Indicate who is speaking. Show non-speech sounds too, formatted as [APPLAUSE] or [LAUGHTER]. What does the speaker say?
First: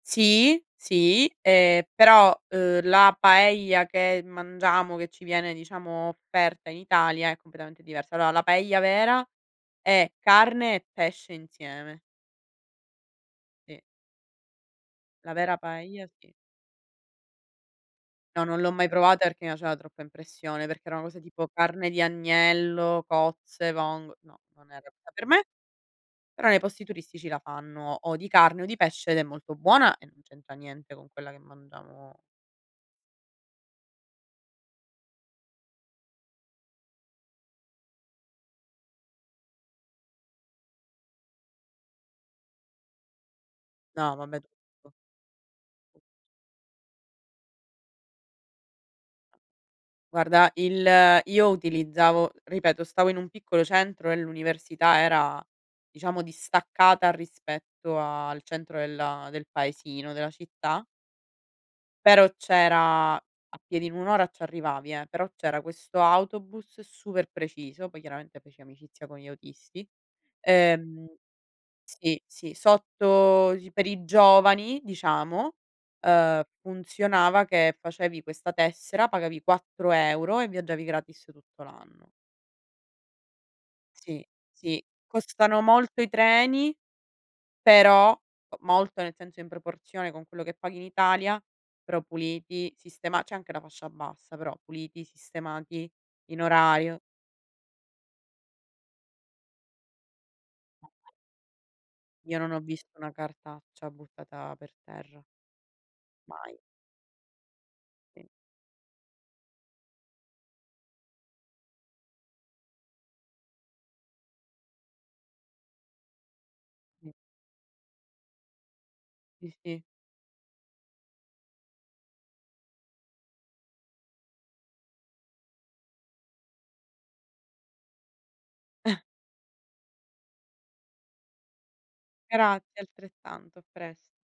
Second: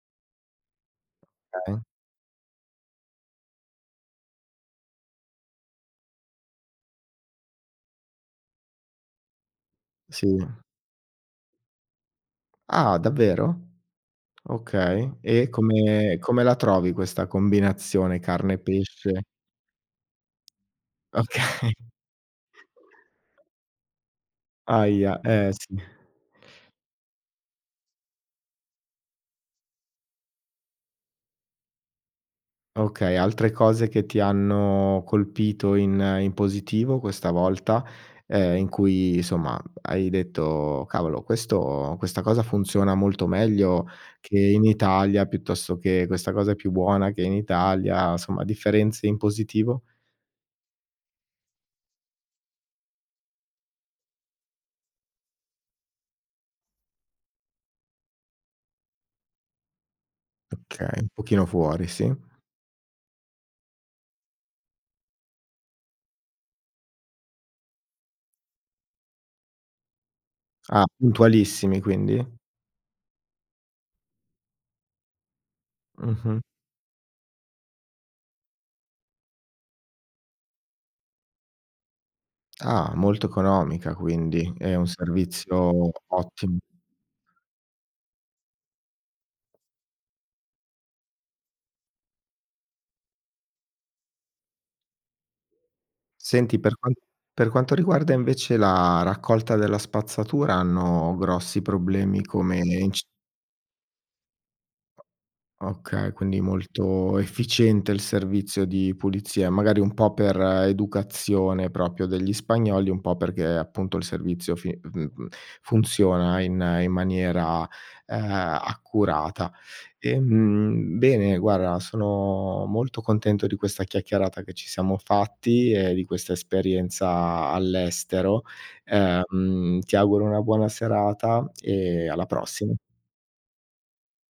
Speaker 1: Sì, sì,
Speaker 2: Okay.
Speaker 1: ehm, però, uhm, la paella che mangiamo, che ci viene diciamo offerta in Italia, è completamente diversa. Allora, la paella vera è
Speaker 2: Sì.
Speaker 1: carne e pesce insieme.
Speaker 2: Ah, davvero?
Speaker 1: Sì.
Speaker 2: Okay.
Speaker 1: La
Speaker 2: E
Speaker 1: vera paella
Speaker 2: come
Speaker 1: sì.
Speaker 2: come la trovi questa combinazione
Speaker 1: No,
Speaker 2: carne
Speaker 1: non l'ho mai
Speaker 2: pesce?
Speaker 1: provata perché mi faceva troppa impressione, perché era una cosa tipo
Speaker 2: Okay.
Speaker 1: carne di agnello, cozze, vong no, non era p
Speaker 2: Ahia,
Speaker 1: per me,
Speaker 2: eh, sì.
Speaker 1: però nei posti turistici la fanno o di carne o di pesce ed è molto buona e non c'entra niente con quella che mangiamo
Speaker 2: Okay, altre cose che ti hanno colpito in in positivo questa volta, ehm, in cui, insomma, hai detto: “Cavolo, questo questa cosa funziona molto meglio
Speaker 1: No
Speaker 2: che
Speaker 1: vabbè
Speaker 2: in
Speaker 1: [UNINTELLIGIBLE]
Speaker 2: Italia”, piuttosto che: “Questa cosa è più buona che in Italia”, somma, differenze in positivo?
Speaker 1: Guarda il io utilizzavo ripeto stavo in un piccolo centro e l'università era, diciamo, distaccata rispetto al centro della del paesino, della città
Speaker 2: Okay, un pochino fuori, sì.
Speaker 1: però c'era a piedi, un'ora, ci arrivavi, eh. Però, c'era questo autobus super preciso. Poi, chiaramente, feci amicizia con gli autisti,
Speaker 2: Ah,
Speaker 1: ehm,
Speaker 2: puntualissimi
Speaker 1: sì,
Speaker 2: quindi?
Speaker 1: sì. Sotto gi per i giovani, diciamo,
Speaker 2: Mh-mh.
Speaker 1: uhm, funzionava che facevi questa tessera, pagavi 4 € e viaggiavi gratis tutto l'anno.
Speaker 2: Ah, molto economica
Speaker 1: Sì,
Speaker 2: quindi, è
Speaker 1: sì,
Speaker 2: un
Speaker 1: costano
Speaker 2: servizio
Speaker 1: molto i
Speaker 2: ottimo.
Speaker 1: treni, però molto nel senso in proporzione con quello che paghi in Italia, però puliti, sistema c'è anche la fascia bassa però puliti, sistemati in
Speaker 2: Senti, per qua
Speaker 1: orario.
Speaker 2: per quanto riguarda invece la raccolta della spazzatura, hanno grossi problemi
Speaker 1: Io non
Speaker 2: come
Speaker 1: ho
Speaker 2: in
Speaker 1: visto
Speaker 2: c
Speaker 1: una cartaccia buttata per terra.
Speaker 2: Okay, quindi
Speaker 1: Mai.
Speaker 2: molto efficiente il
Speaker 1: [UNINTELLIGIBLE]
Speaker 2: servizio di pulizia, magari un po' per educazione proprio degli spagnoli, un po' perché appunto il servizio fi [UNINTELLIGIBLE] funziona in, in
Speaker 1: M
Speaker 2: maniera, uhm, accurata.
Speaker 1: Sì sì.
Speaker 2: Ehm, bene, guarda, sono molto contento di questa chiacchierata che ci siamo fatti e di questa esperienza all'estero
Speaker 1: [CHUCKLES]
Speaker 2: ehm, ti auguro una buona serata e alla prossima.
Speaker 1: Grazie altrettanto, a presto.